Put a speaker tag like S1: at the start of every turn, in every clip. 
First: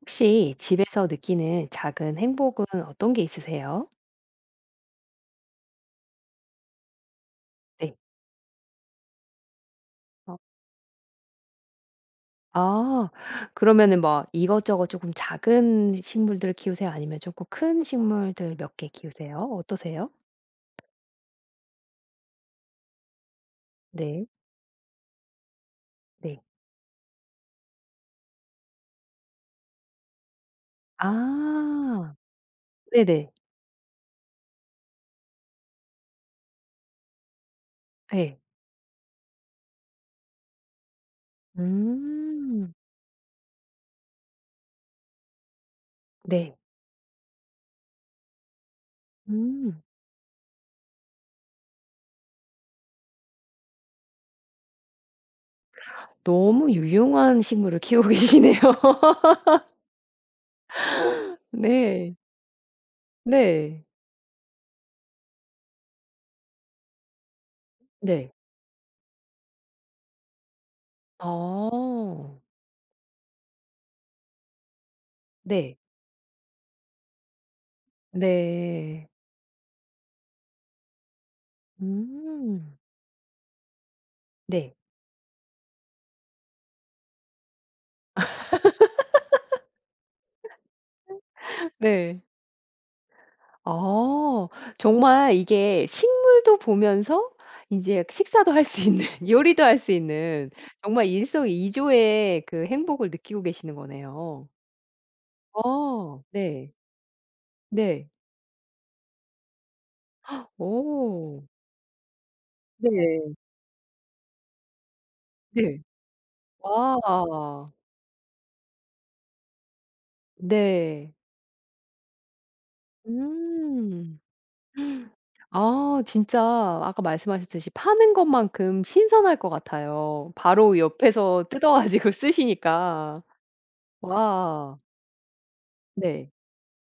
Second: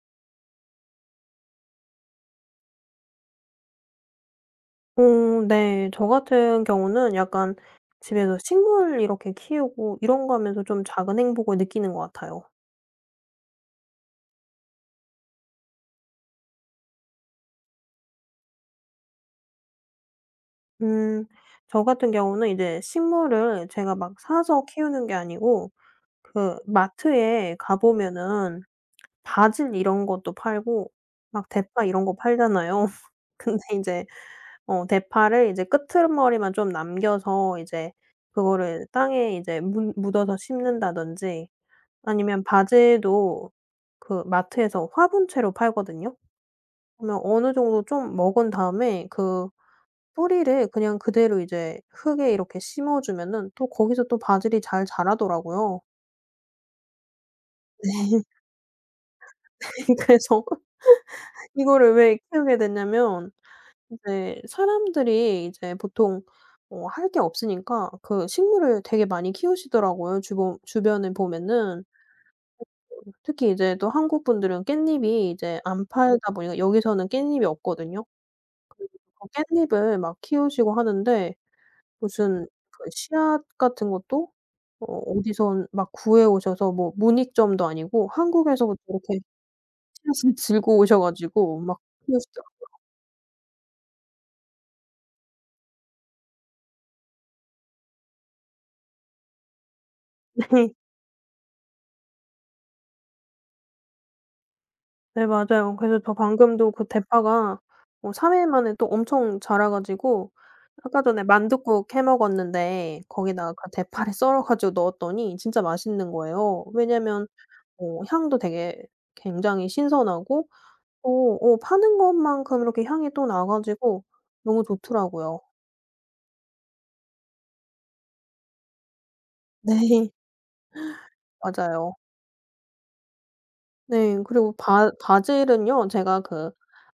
S1: 혹시 집에서 느끼는 작은 행복은 어떤 게 있으세요?
S2: 어 네. 저 같은 경우는 약간
S1: 네.
S2: 집에서 식물 이렇게 키우고 이런 거
S1: 어.
S2: 하면서 좀 작은 행복을 느끼는 것 같아요.
S1: 어. 그러면은 뭐 이것저것 쪼금 작은 식물들을 키우세요 아니면 쪼끔 큰 식물들 몇 개 키우세요? 어떠세요?
S2: 음. 저 같은 경우는 이제 식물을 제가 막
S1: 네.
S2: 사서 키우는 게 아니고
S1: 네.
S2: 그 마트에 가 보면은 바질 이런 것도 팔고 막 대파 이런 거
S1: 아.
S2: 팔잖아요.
S1: 네네.
S2: 근데 인제 어 대파를 이제 끄트머리만 좀 남겨서 이제
S1: 예.
S2: 그거를 땅에 이제 문 묻어서 심는다든지 아니면
S1: 음.
S2: 바질도 그 마트에서 화분째로 팔거든요.
S1: 네.
S2: 그러면 어느 정도 좀 먹은 다음에 그
S1: 음.
S2: 뿌리를 그냥 그대로 이제 흙에 이렇게 심어 주면은 또 거기서 또 바질이 잘 자라더라고요.
S1: 너무 유용한 식물을 키우고
S2: 네.
S1: 계시네요.
S2: 네. 그래서 이거를
S1: 네.
S2: 왜 키우게 됐냐면
S1: 네.
S2: 인제 사람들이 이제 보통 뭐 할 게 없으니까 그
S1: 네.
S2: 식물을 되게 많이 키우시더라고요 주보 주변에 보면은.
S1: 어.
S2: [unintelligible] 특히 이제 또 한국분들은 깻잎이 이제
S1: 네.
S2: 안 팔다 보니까 여기서는 깻잎이 없거든요.
S1: 네.
S2: 그러니까 깻잎을 막 키우시고 하는데 무슨
S1: 음.
S2: 그 씨앗 같은 것도
S1: 네.
S2: 어 어디선 막 구해 오셔서 뭐 문익점도 아니고 한국에서부터 이렇게 씨앗을 들고 오셔 가지고 막
S1: 네.
S2: 키우시더라고요.
S1: 아. 정말 이게 식물도 보면서 인제 식사도 할 수 있는 요리도 할 수 있는
S2: 네.
S1: 정말 일석이조의 그 행복을 느끼고 계시는 거네요.
S2: 네 맞아요. 그래서 저
S1: 어. 네.
S2: 방금도 그 대파가
S1: 네.
S2: 어 3 일 만에 또 엄청 자라 가지고 아까 전에
S1: 오.
S2: 만둣국 해 먹었는데
S1: 네.
S2: 거기다가 그 대파를 썰어 가지고 넣었더니 진짜
S1: 네.
S2: 맛있는 거예요. 왜냐면
S1: 와와와.
S2: 어 향도 되게 굉장히 신선하고
S1: 네.
S2: 또 어 파는 것만큼 이렇게 향이 또 나 가지고
S1: 음.
S2: 너무 좋더라고요.
S1: 아 진짜 아까 말씀하셨듯이 파는 것만큼 신선할 것
S2: 네
S1: 같아요. 바로 옆에서 뜯어
S2: 맞아요.
S1: 가지고 쓰시니까.
S2: 네 그리고
S1: 와.
S2: 바 바질은요. 제가
S1: 네.
S2: 그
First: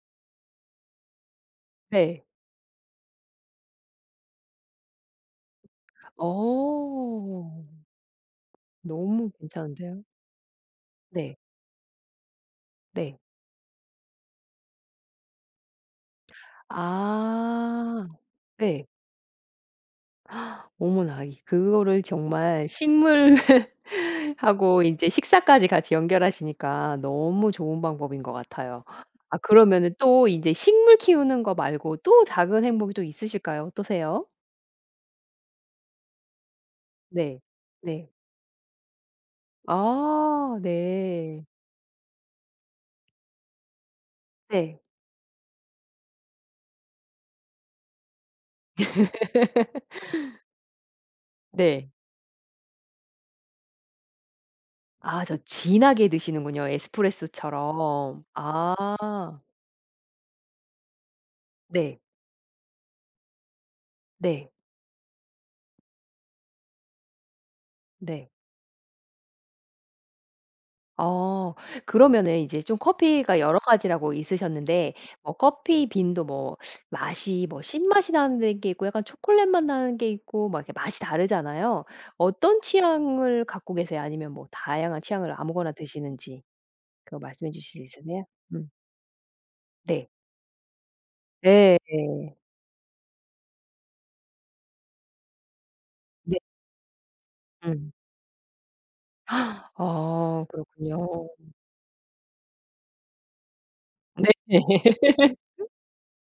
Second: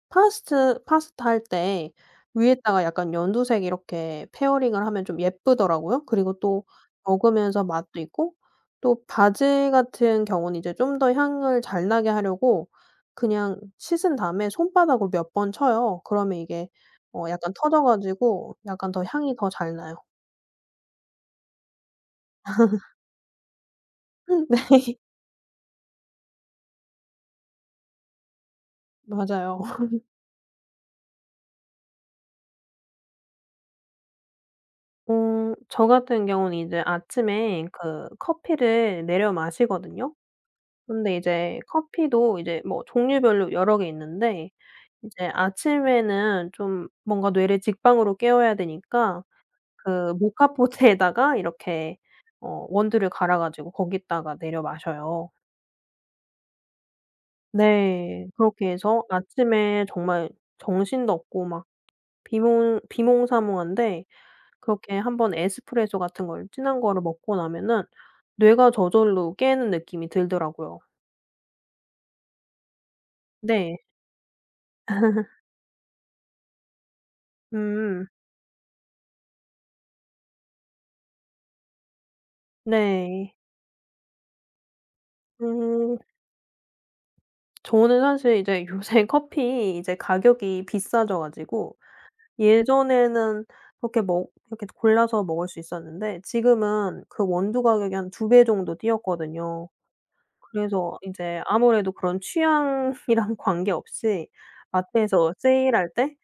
S2: 파스트 파스타 할 때
S1: 네.
S2: 위에다가 약간 연두색 이렇게 페어링을 하면 좀 예쁘더라고요. 그리고 또 먹으면서
S1: 어.
S2: 맛도 있고 또
S1: 너무
S2: 바질
S1: 괜찮은데요.
S2: 같은 경우는 이제 좀 더
S1: 네.
S2: 향을 잘 나게 하려고
S1: 네.
S2: 그냥 씻은 다음에 손바닥으로 몇 번 쳐요. 그러면 이게 어 약간 터져
S1: 아.
S2: 가지고
S1: 네.
S2: 약간 더 향이 더 잘 나요.
S1: 어머나 이 그거를 정말 식물하고
S2: 네.
S1: 인제 식사까지 같이 연결하시니까 너무 좋은 방법인 것 같아요. 아
S2: 맞아요.
S1: 그러면은 또 인제 식물 키우는 거 말고 또 작은 행복이 또 있으실까요? 어떠세요?
S2: 어. 저 같은 경우는 이제
S1: 네.
S2: 아침에 그
S1: 네.
S2: 커피를 내려 마시거든요.
S1: 아.
S2: 근데
S1: 네.
S2: 이제 커피도 이제 뭐 종류별로 여러 개 있는데
S1: 네.
S2: 인제 아침에는 좀 뭔가 뇌를 직방으로 깨워야 되니까 그 모카포트에다가
S1: 네.
S2: 이렇게 어 원두를 갈아 가지고 거기다가 내려
S1: 아
S2: 마셔요.
S1: 저 진하게 드시는군요, 에스프레소처럼.
S2: 네. 그렇게 해서
S1: 아.
S2: 아침에 정말 정신도 없고 막
S1: 네.
S2: 비몽 비몽사몽한데
S1: 네.
S2: 그렇게 한번 에스프레소 같은 걸 진한 거를 먹고 나면은
S1: 네.
S2: 뇌가 저절로 깨는 느낌이 들더라고요.
S1: 어. 그러면은 이제 좀 커피가 여러
S2: 네.
S1: 가지라고 있으셨는데 어 커피빈도 뭐 맛이 뭐
S2: 음.
S1: 신맛이 나는데 게 있고 약간 초콜릿 맛 나는 게 있고 막 이렇게 맛이 다르잖아요. 어떤
S2: 네.
S1: 취향을 갖고 계세요? 아니면 뭐 다양한 취향을 아무거나
S2: 음.
S1: 드시는지 그거 말씀해 주실 수
S2: 저는
S1: 있으세요?
S2: 사실 이제
S1: 음.
S2: 요새 커피 이제
S1: 네.
S2: 가격이 비싸져 가지고
S1: 네.
S2: 예전에는 이렇게 먹 이렇게 골라서 먹을 수 있었는데
S1: 네.
S2: 지금은 그 원두
S1: 음.
S2: 가격이 한 2 배 정도 뛰었거든요.
S1: 어.
S2: 그래서
S1: 그렇군요.
S2: 인제 아무래도 그런 취향이랑 관계없이
S1: 네.
S2: 마트에서 세일할 때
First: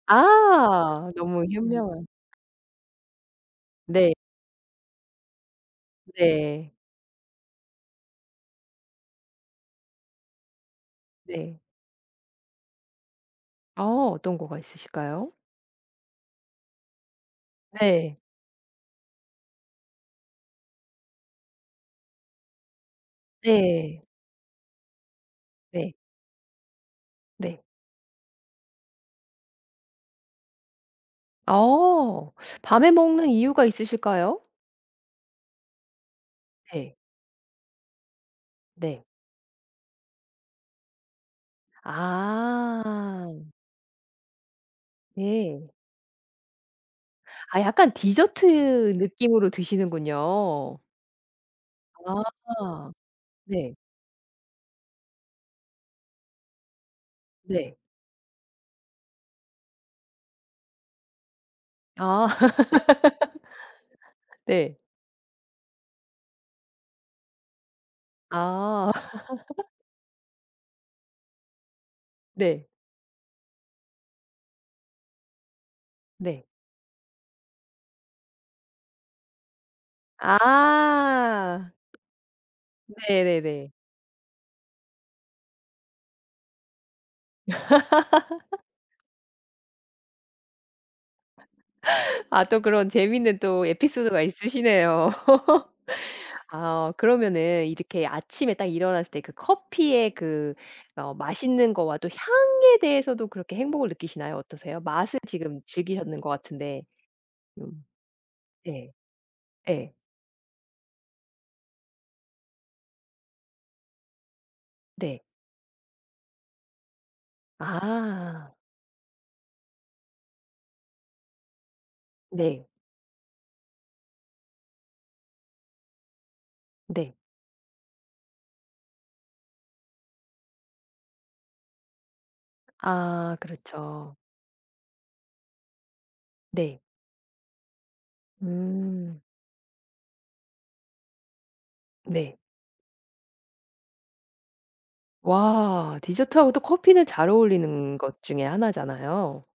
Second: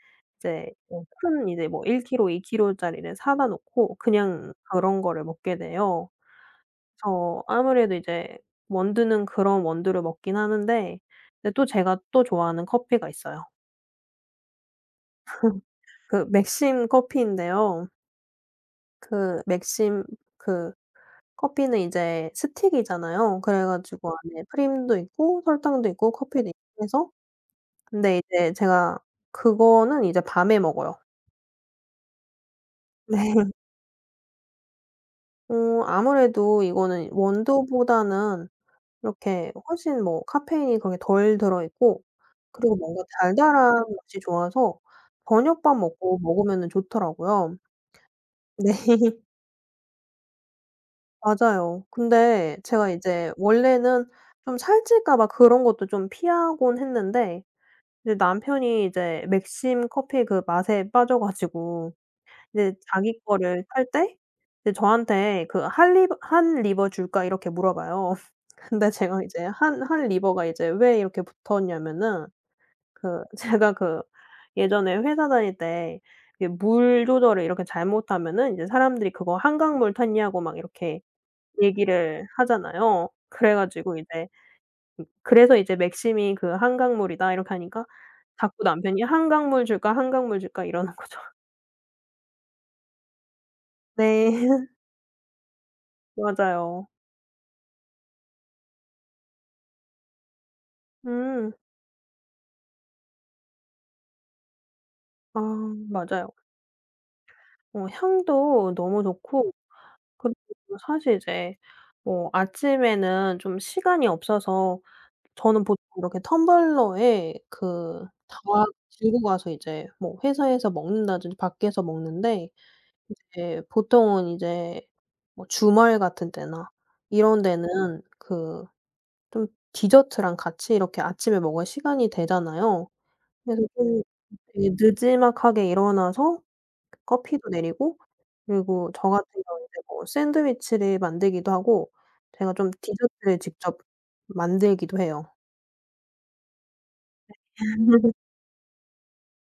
S2: 이제 뭐
S1: 아. 너무
S2: 큰 이제 뭐 1
S1: 현명한
S2: 킬로, 2 킬로짜리를 사다 놓고
S1: 네.
S2: 그냥 그런 거를 먹게 돼요.
S1: 네.
S2: 그래서 아무래도 이제 원두는 그런 원두를 먹긴 하는데 그런데
S1: 네.
S2: 또 제가 또 좋아하는 커피가 있어요.
S1: 아 어떤 거가 있으실까요?
S2: 그 맥심 커피인데요.
S1: 네.
S2: 그 맥심 그 커피는 이제 스틱이잖아요. 그래
S1: 네.
S2: 가지고 안에 프림도 있고 설탕도
S1: 네.
S2: 있고 커피도 있고 해서.
S1: 네.
S2: 근데 이제 제가 그거는 이제 밤에 먹어요.
S1: 아 밤에 먹는
S2: 네.
S1: 이유가 있으실까요?
S2: 어 아무래도
S1: 네.
S2: 이거는 원두보다는
S1: 네.
S2: 이렇게 훨씬 뭐 카페인이 거기 덜 들어 있고 그리고 뭔가
S1: 아.
S2: 달달한 것이 좋아서
S1: 네.
S2: 저녁밥 먹고 먹으면은 좋더라고요.
S1: 아 약간
S2: 네.
S1: 디저트 느낌으로 드시는군요.
S2: 맞아요. 근데 제가
S1: 아
S2: 이제
S1: 네.
S2: 원래는 좀 살찔까 봐 그런 것도 좀 피하곤 했는데
S1: 네.
S2: 근데 남편이 이제 맥심 커피 그 맛에 빠져 가지고
S1: 아
S2: 이제 자기 거를 탈 때 이제
S1: 네.
S2: 저한테 그 "할 리버 Han river 줄까?" 이렇게 물어 봐요. 근데
S1: 아.
S2: 제가 이제 한 Han river가 이제 왜 이렇게 붙었냐면은
S1: 네.
S2: 그 제가 그 예전에 회사 다닐 때
S1: 네.
S2: 이렇게 물 조절을 이렇게 잘못하면 사람들이 "그거 한강물 탔냐?"고 막 이렇게
S1: 아.
S2: 얘기를 하잖아요. 그래
S1: 네네네.
S2: 가지고 이제 으 그래서 이제 "맥심이 그 한강물이다." 이렇게 하니까 자꾸 남편이 "한강물 줄까? 한강물 줄까?" 이러는 거죠.
S1: 아 또 그런 재밌는 또 에피소드가
S2: 네.
S1: 있으시네요.
S2: 맞아요.
S1: 어 그러면은 이렇게 아침에 딱 일어났을 때 그 커피의 그 어
S2: 음.
S1: 맛있는 거와 또 향에 대해서도 그렇게 행복을 느끼시나요 어떠세요? 맛을
S2: 아
S1: 지금 즐기셨는 것
S2: 맞아요.
S1: 같은데. 음.
S2: 어 향도
S1: 네.
S2: 너무 좋고
S1: 예.
S2: 그리고 또 사실 이제 어 아침에는 좀 시간이 없어서
S1: 네.
S2: 저는 보통 이렇게 텀블러에 그 다
S1: 아.
S2: 들고 가서 이제 뭐 회사에서 먹는다든지 밖에서 먹는데
S1: 네.
S2: 인제 보통은 인제 뭐 주말 같은 때나
S1: 네.
S2: 이런 데는 그 좀 디저트랑 같이 이렇게 아침에 먹을 시간이 되잖아요.
S1: 아
S2: 그래서 좀
S1: 그렇죠.
S2: 예 느지막하게 일어나서
S1: 네.
S2: 커피도 내리고 그리고 저
S1: 음.
S2: 같은 경우는 뭐 샌드위치를 만들기도 하고
S1: 네.
S2: 제가 좀 디저트를 직접 만들기도 해요.
S1: 와. 디저트하고 또 커피는 잘
S2: 네.
S1: 어울리는 것 중에 하나잖아요.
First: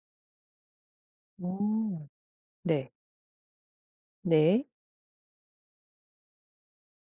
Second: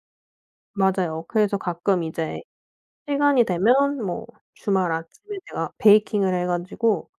S2: 맞아요. 그래서 가끔
S1: 오
S2: 이제
S1: 네.
S2: 시간이 되면 뭐
S1: 네.
S2: 주말 아침에 제가 베이킹을 해 가지고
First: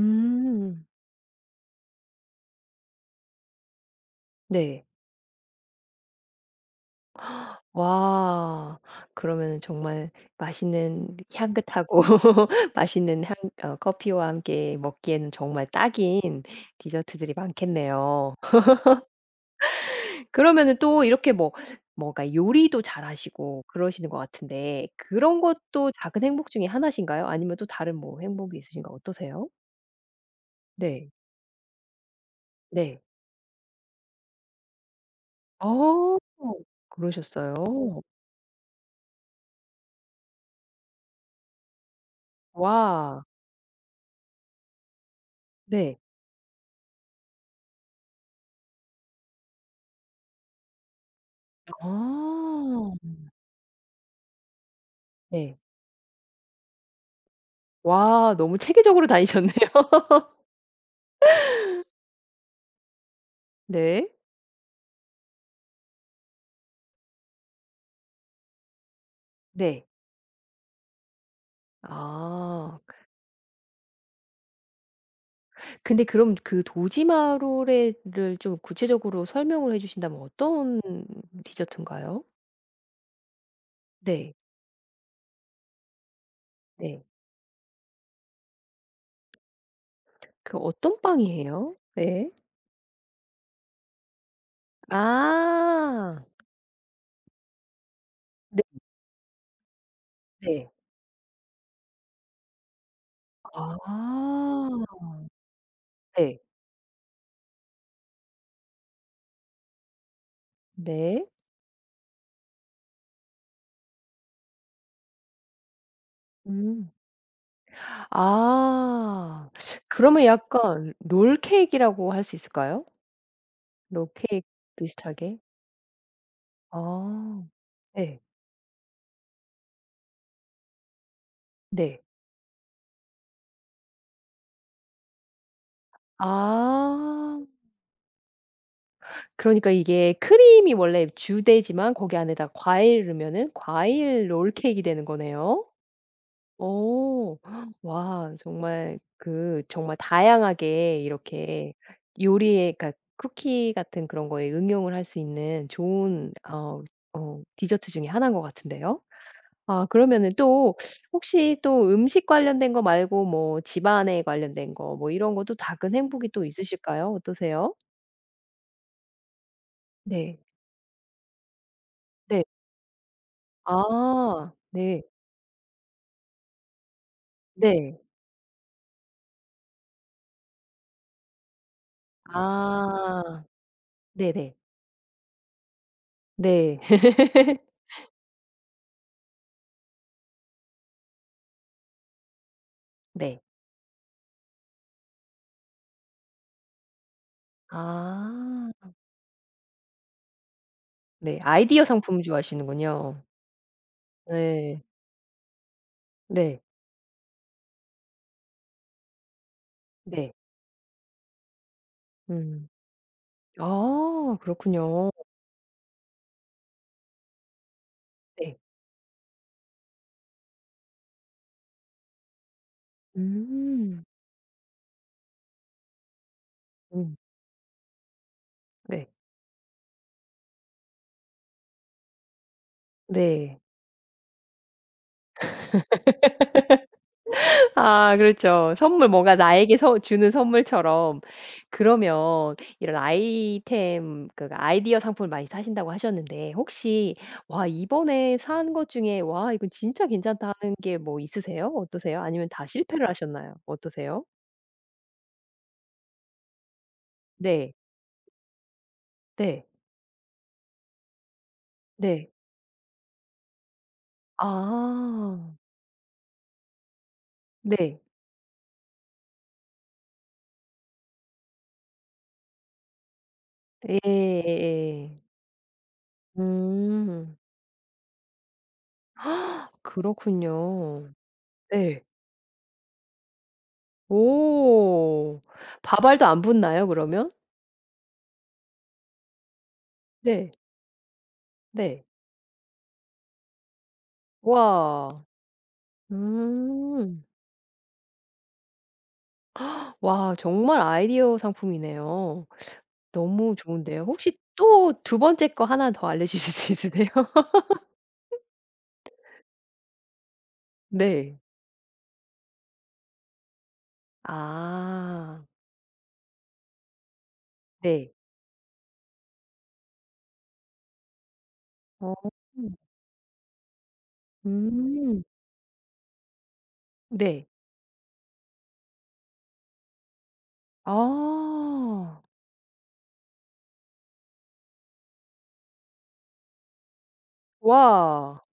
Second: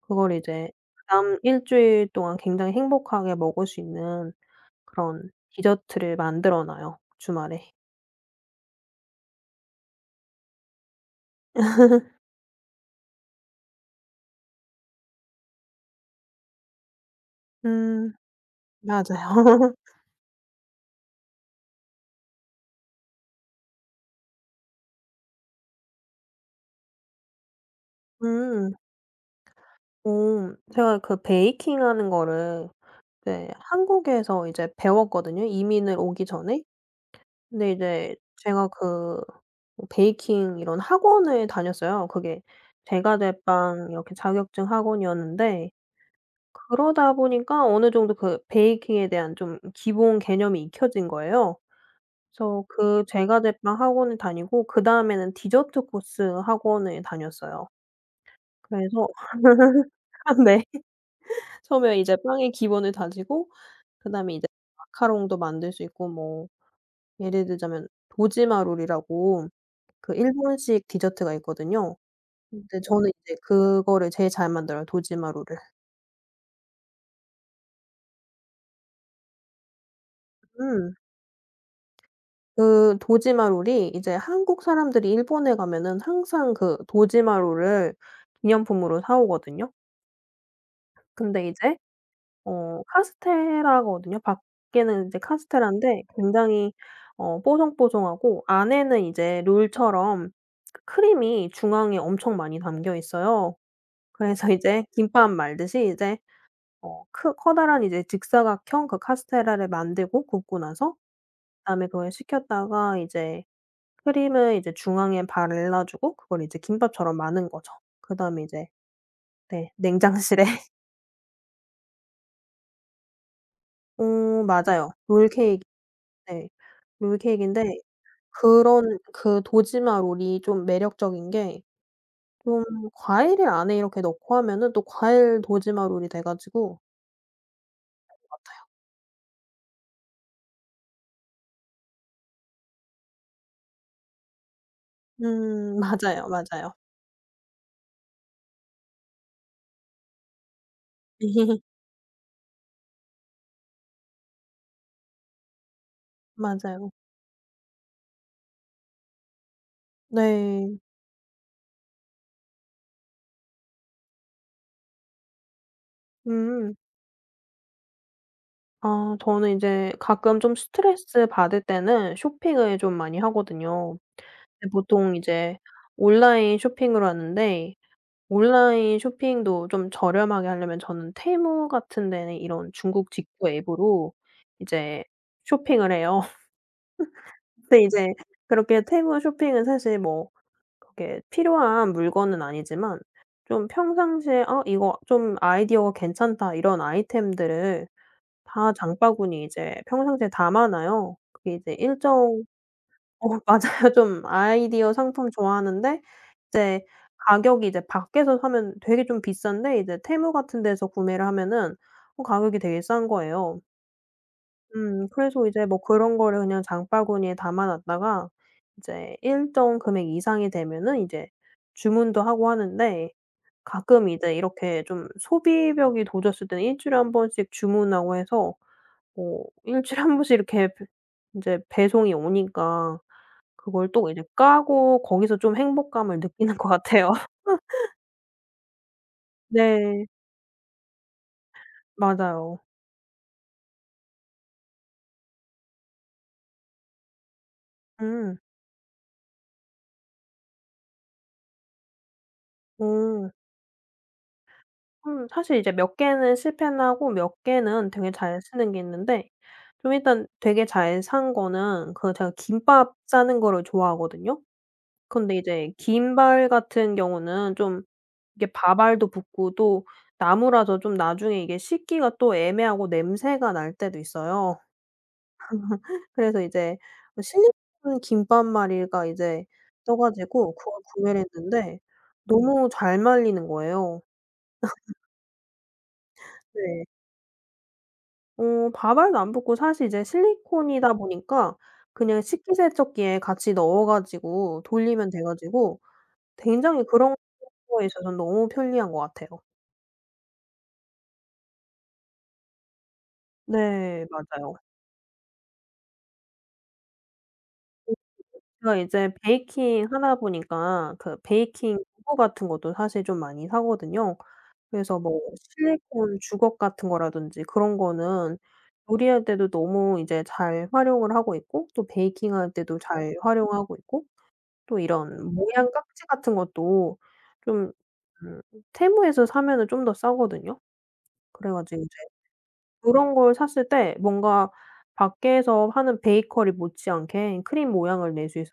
S2: 그걸 이제 그 다음 1 주일 동안 굉장히 행복하게 먹을 수 있는
S1: 네.
S2: 그런 디저트를 만들어 놔요 주말에.
S1: 와 그러면은 정말 맛있는 향긋하고 맛있는 향 어 커피와 함께 먹기에는 정말 딱인 디저트들이
S2: 음
S1: 많겠네요.
S2: 맞아요.
S1: 그러면은 또 이렇게 뭐 뭐랄까 요리도 잘 하시고 그러시는 것 같은데 그런 것도 작은 행복 중에 하나신가요? 아니면 또 다른 뭐 행복이
S2: 음.
S1: 있으신가 어떠세요?
S2: 옴. 제가
S1: 네.
S2: 그 베이킹 하는 거를
S1: 네.
S2: 네 한국에서 이제 배웠거든요 이민을
S1: 어
S2: 오기 전에.
S1: 그러셨어요?
S2: 근데 이제 제가 그 뭐 베이킹 이런 학원을 다녔어요. 그게 제과
S1: 와.
S2: 제빵 이렇게 자격증 학원이었는데
S1: 네.
S2: 그러다 보니까 어느 정도 그 베이킹에 대한 좀 기본 개념이 익혀진 거예요. 그래서
S1: 어.
S2: 그 제과 제빵 학원을 다니고 그 다음에는
S1: 네.
S2: 디저트 코스 학원을 다녔어요.
S1: 와 너무 체계적으로
S2: 그래서
S1: 다니셨네요.
S2: 아 네 처음에 이제 빵의 기본을 다지고
S1: 네.
S2: 그 다음에 이제 마카롱도 만들 수 있고 뭐 예를 들자면 도지마 롤이라고
S1: 네.
S2: 그 일본식 디저트가 있거든요.
S1: 아.
S2: 근데 저는 인제 그거를 제일 잘 만들어요 도지마 롤을.
S1: 근데 그럼 그 도지마롤에 를 좀 구체적으로 설명을 해 주신다면 어떤
S2: 음.
S1: 디저트인가요?
S2: 그 도지마 롤이 이제
S1: 네.
S2: 한국 사람들이 일본에 가면은 항상 그
S1: 네.
S2: 도지마 롤을 기념품으로 사 오거든요.
S1: 그 어떤
S2: 근데
S1: 빵이에요?
S2: 이제
S1: 네.
S2: 어 카스테라거든요. 밖에는 카스테라인데
S1: 아.
S2: 굉장히 어 뽀송뽀송하고
S1: 네.
S2: 안에는 이제 롤처럼
S1: 네.
S2: 크림이 중앙에 엄청 많이 담겨 있어요. 그래서
S1: 아.
S2: 이제 김밥 말듯이 이제
S1: 네.
S2: 어 크 커다란 이제 직사각형 그 카스테라를 만들고 굽고 나서
S1: 네.
S2: 그 다음에 그걸 식혔다가 이제 크림을 이제 중앙에 발라 주고 그걸 이제
S1: 음.
S2: 김밥처럼 마는 거죠. 그 다음에 이제
S1: 아
S2: 네
S1: 그러면
S2: 냉장실에
S1: 약간 롤케이크라고 할 수 있을까요?
S2: 어
S1: 롤케이크
S2: 맞아요.
S1: 비슷하게?
S2: 롤케이크 네
S1: 아
S2: 롤케이크인데
S1: 예.
S2: 그런 그 도지마 롤이 좀 매력적인 게
S1: 네.
S2: 좀 과일을 안에 이렇게 넣고 하면은 또 과일 도지마 롤이 돼 가지고
S1: 아.
S2: [unintelligible]
S1: 그러니까 이게 크림이 원래 이렇게 주되지만 거기 안에다 과일 넣으면 과일 롤케이크가 되는 거네요.
S2: 음 맞아요, 맞아요.
S1: 어. 와. 정말 그 정말 다양하게 이렇게 요리의 그러니까 쿠키 같은 그런 거에 응용을 할 수 있는 좋은 어
S2: 맞아요.
S1: 어 디저트 중에 하나인 것 같은데요. 아 그러면 또
S2: 네.
S1: 혹시 또 음식 관련된 거 말고 뭐 집 안에 관련된 거 뭐 이런 것도 작은 행복이 또
S2: 음.
S1: 있으실까요? 어떠세요?
S2: 아 저는 이제
S1: 네.
S2: 가끔 좀 스트레스 받을 때는
S1: 네.
S2: 쇼핑을 좀 많이 하거든요.
S1: 아 네.
S2: 보통 이제 온라인 쇼핑을 하는데
S1: 네.
S2: 온라인 쇼핑도 좀 저렴하게 하려면 저는 Temu 같은 데는 이런 중국
S1: 아
S2: 직구 앱으로
S1: 네네.
S2: 이제 쇼핑을 해요.
S1: 네.
S2: 근데 이제 그렇게 Temu 쇼핑은 사실 뭐 그렇게 필요한 물건은 아니지만
S1: 네.
S2: 좀 평상시에 '아 이거 좀 아이디어가 괜찮다.' 이런 아이템들을
S1: 아.
S2: 다 장바구니에 이제 평상시에 담아 놔요.
S1: 네
S2: 그게 이제
S1: 아이디어 상품
S2: 일정
S1: 좋아하시는군요.
S2: 어 맞아요. 좀
S1: 예.
S2: 아이디어 상품 좋아하는데
S1: 네.
S2: 이제 가격이 이제 밖에서 사면 되게 좀 비싼데 이제 Temu
S1: 네.
S2: 같은 데서 구매를 하면은 어 가격이
S1: 음.
S2: 되게 싼 거예요.
S1: 아
S2: 음
S1: 그렇군요.
S2: 그래서 이제 뭐 그런 거를 그냥 장바구니에 담아 놨다가
S1: 네.
S2: 이제 일정 금액 이상이 되면은 이제 주문도 하고 하는데
S1: 음.
S2: 가끔 이제 이렇게 좀 소비벽이 도졌을 때는 1 주일에 1
S1: 음.
S2: 번씩 주문하고 해서
S1: 네.
S2: 뭐 1 주일에 1 번씩 이렇게 배 이제 배송이 오니까
S1: 네.
S2: 그걸 또 이제 까고 거기서 좀 행복감을 느끼는 것 같아요.
S1: 아 그렇죠. 선물 뭔가 나에게 서
S2: 네.
S1: 주는 선물처럼. 그러면
S2: 맞아요.
S1: 이런 아이템 그러니까 아이디어 상품을 많이 사신다고 하셨는데 혹시 와 이번에
S2: 음.
S1: 산 것 중에 '와 이건 진짜 괜찮다.' 하는 게 뭐 있으세요? 어떠세요? 아니면 다 실패를
S2: 오.
S1: 하셨나요 어떠세요?
S2: 음 사실 이제 몇 개는 실패는 하고 몇
S1: 네.
S2: 개는 되게 잘 쓰는게 있는데
S1: 네.
S2: 좀 일단 되게 잘 산 거는 그
S1: 네.
S2: 제가 김밥 싸는 거를 좋아하거든요. 그런데
S1: 아.
S2: 이제 김발 같은 경우는 좀
S1: 네.
S2: 이렇게 밥알도 붙고 또 나무라서 좀 나중에 이게 씻기가 또 애매하고 냄새가 날 때도
S1: 예
S2: 있어요.
S1: 예예.
S2: 그래서 이제
S1: 음.
S2: 실리콘 김밥말이가 이제 떠 가지고 그걸
S1: 그렇군요.
S2: 구매를 했는데
S1: 예.
S2: 너무 잘 말리는 거예요.
S1: 오. 밥알도 안 붙나요
S2: 네.
S1: 그러면?
S2: 어 밥알도 안 붙고 사실 이제
S1: 네.
S2: 실리콘이다 보니까
S1: 네.
S2: 그냥 식기세척기에 같이 넣어 가지고 돌리면 돼
S1: 우와.
S2: 가지고 굉장히 그런
S1: 음.
S2: 거에 있어서 너무 편리한 것 같아요.
S1: 와 정말 아이디어 상품이네요. 너무 좋은데요.
S2: 네
S1: 혹시
S2: 맞아요.
S1: 또 2 번째 거 1 더 알려주실 수 있으세요?
S2: 제가 이제 베이킹 하다 보니까 그
S1: 네.
S2: 베이킹 도구 같은 것도 사실 좀 많이 사거든요. 그래서 뭐
S1: 아.
S2: 실리콘 주걱 같은 거라든지 그런
S1: 네.
S2: 거는 요리할 때도 너무 이제 잘 활용을 하고 있고 또
S1: 어.
S2: 베이킹 할 때도 잘 활용하고 있고 또
S1: 음.
S2: 이런 모양 깍지 같은 것도
S1: 네.
S2: 좀 음 Temu에서 사면은 좀 더 싸거든요. 그래 가지고 이제
S1: 아.
S2: 그런 걸 샀을 때 뭔가 밖에서 하는 베이커리 못지 않게 크림 모양을 낼
S1: 우와.
S2: 수 있고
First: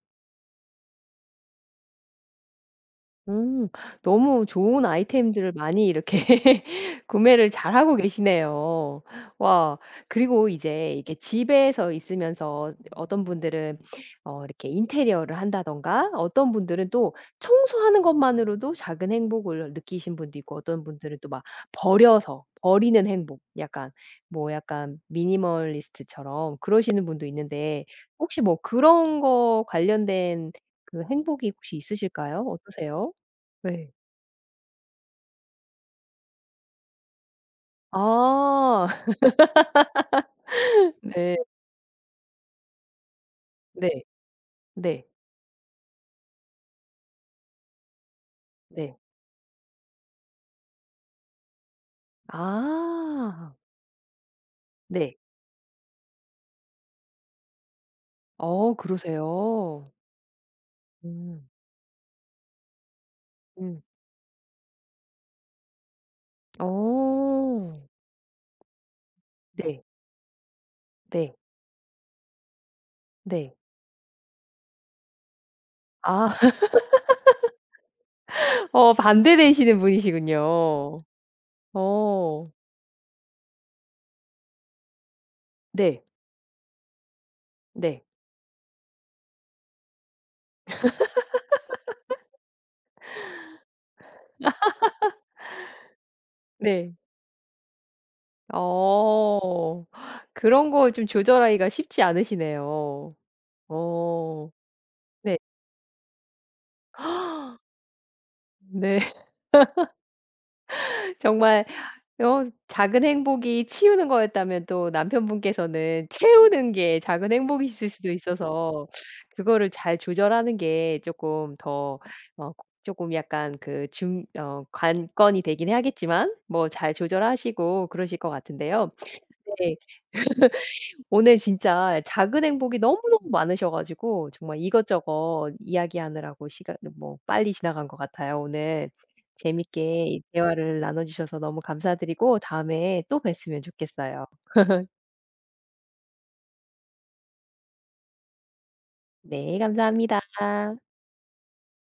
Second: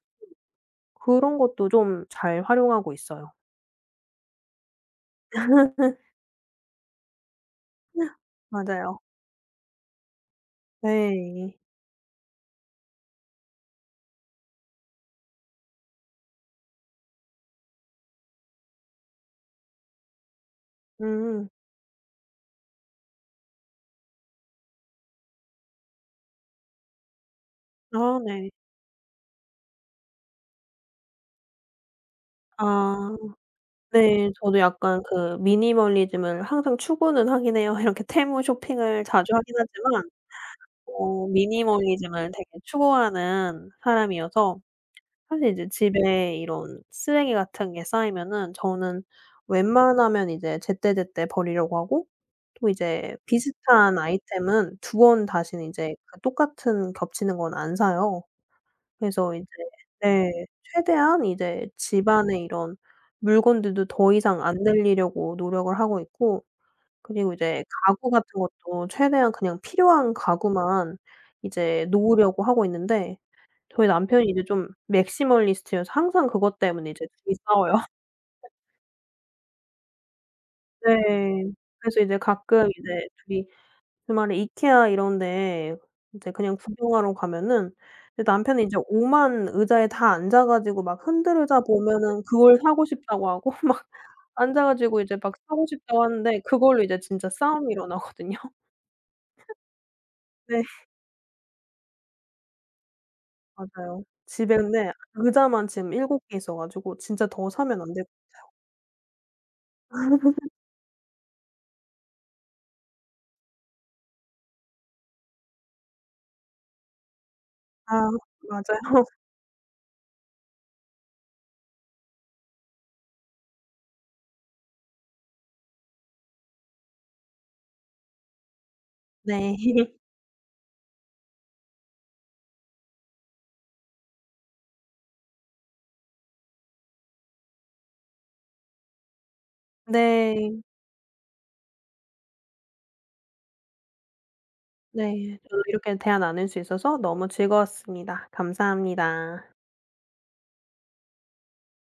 S2: 그런 것도 좀 잘 활용하고 있어요.
S1: 음 너무 좋은 아이템들을 많이 이렇게 구매를 잘 하고
S2: [unintelligible] 맞아요.
S1: 계시네요. 와. 그리고 이제 이렇게
S2: 네.
S1: 집에서 있으면서 어떤 분들은 어 이렇게 인테리어를 한다든가 어떤 분들은 또 청소하는 것만으로도 작은 행복을 느끼신 분도 있고 어떤 분들은 또 막
S2: 음.
S1: 버려서 버리는 행복 약간 뭐 약간 미니멀리스트처럼 그러시는 분도 있는데
S2: 어
S1: 혹시
S2: 네.
S1: 뭐 그런 거 관련된 그 행복이 혹시 있으실까요? 어떠세요?
S2: 아
S1: 예.
S2: 네. 저도 약간 그 미니멀리즘을 항상 추구는 하긴 해요. 이렇게 Temu
S1: 아.
S2: 쇼핑을 자주 하긴 하지만 어
S1: 네.
S2: 미니멀리즘을 되게 추구하는
S1: 네.
S2: 사람이어서
S1: 네.
S2: 사실 이제 집에 이런 쓰레기 같은 게 쌓이면은
S1: 네.
S2: 저는 웬만하면 이제 제때제때 버리려고 하고 또 이제
S1: 아.
S2: 비슷한 아이템은 2
S1: 네.
S2: 번 다신 이제 똑같은 겹치는 건 안 사요.
S1: 어
S2: 그래서 이제
S1: 그러세요.
S2: 네 최대한
S1: 음.
S2: 이제 집 안에 이런
S1: 음.
S2: 물건들도 더 이상 안 늘리려고 노력을 하고 있고. 그리고 이제
S1: 어.
S2: 가구 같은 것도 최대한 그냥
S1: 네.
S2: 필요한 가구만
S1: 네.
S2: 이제 놓으려고 하고 있는데
S1: 네.
S2: 저희 남편이 이제 좀 maximalist여서 항상
S1: 아
S2: 그것 때문에 이제 2 이 싸워요. 네.
S1: 어 반대되시는 분이시군요.
S2: 네. 그래서 이제
S1: 어.
S2: 가끔 이제 2 이 주말에 Ikea 이런데
S1: 네.
S2: 이제 그냥 구경하러 가면은
S1: 네.
S2: 남편은 이제 오만 의자에 다 앉아 가지고 막 흔들의자 보면은 그걸 사고 싶다고 하고 막 앉아 가지고 이제 막 사고 싶다고 하는데 그걸로
S1: 네.
S2: 이제 진짜 싸움이 일어나거든요.
S1: 어.
S2: 네.
S1: 그런 거 좀 조절하기가 쉽지 않으시네요.
S2: 맞아요.
S1: 어.
S2: 집에 근데
S1: 네.
S2: 의자만 지금 7 개 있어 가지고 진짜 더 사면 안 될 것 같아요.
S1: 네. 정말 어 작은 행복이 치우는 거였다면 또 남편 분께서는 채우는 게 작은 행복이실
S2: 아
S1: 수도 있어서
S2: 맞아요.
S1: 그거를 잘 조절하는 게 쪼끔 더 어 쪼끔 약간 그 중 어 관건이 되긴 하겠지만 뭐 잘 조절하시고 그러실 것 같은데요.
S2: 네.
S1: 네. 오늘 진짜 작은 행복이 너무너무 많으셔 가지고 정말 이것저것 이야기 하느라고 시간 뭐 빨리 지나간 것 같아요. 오늘 재밌게
S2: 네.
S1: 대화를 나눠 주셔서 너무 감사 드리고 다음에 또 뵀으면 좋겠어요.
S2: 네. 오늘 이렇게 대화 나눌 수 있어서 너무 즐거웠습니다. 감사합니다.
S1: 네 감사합니다.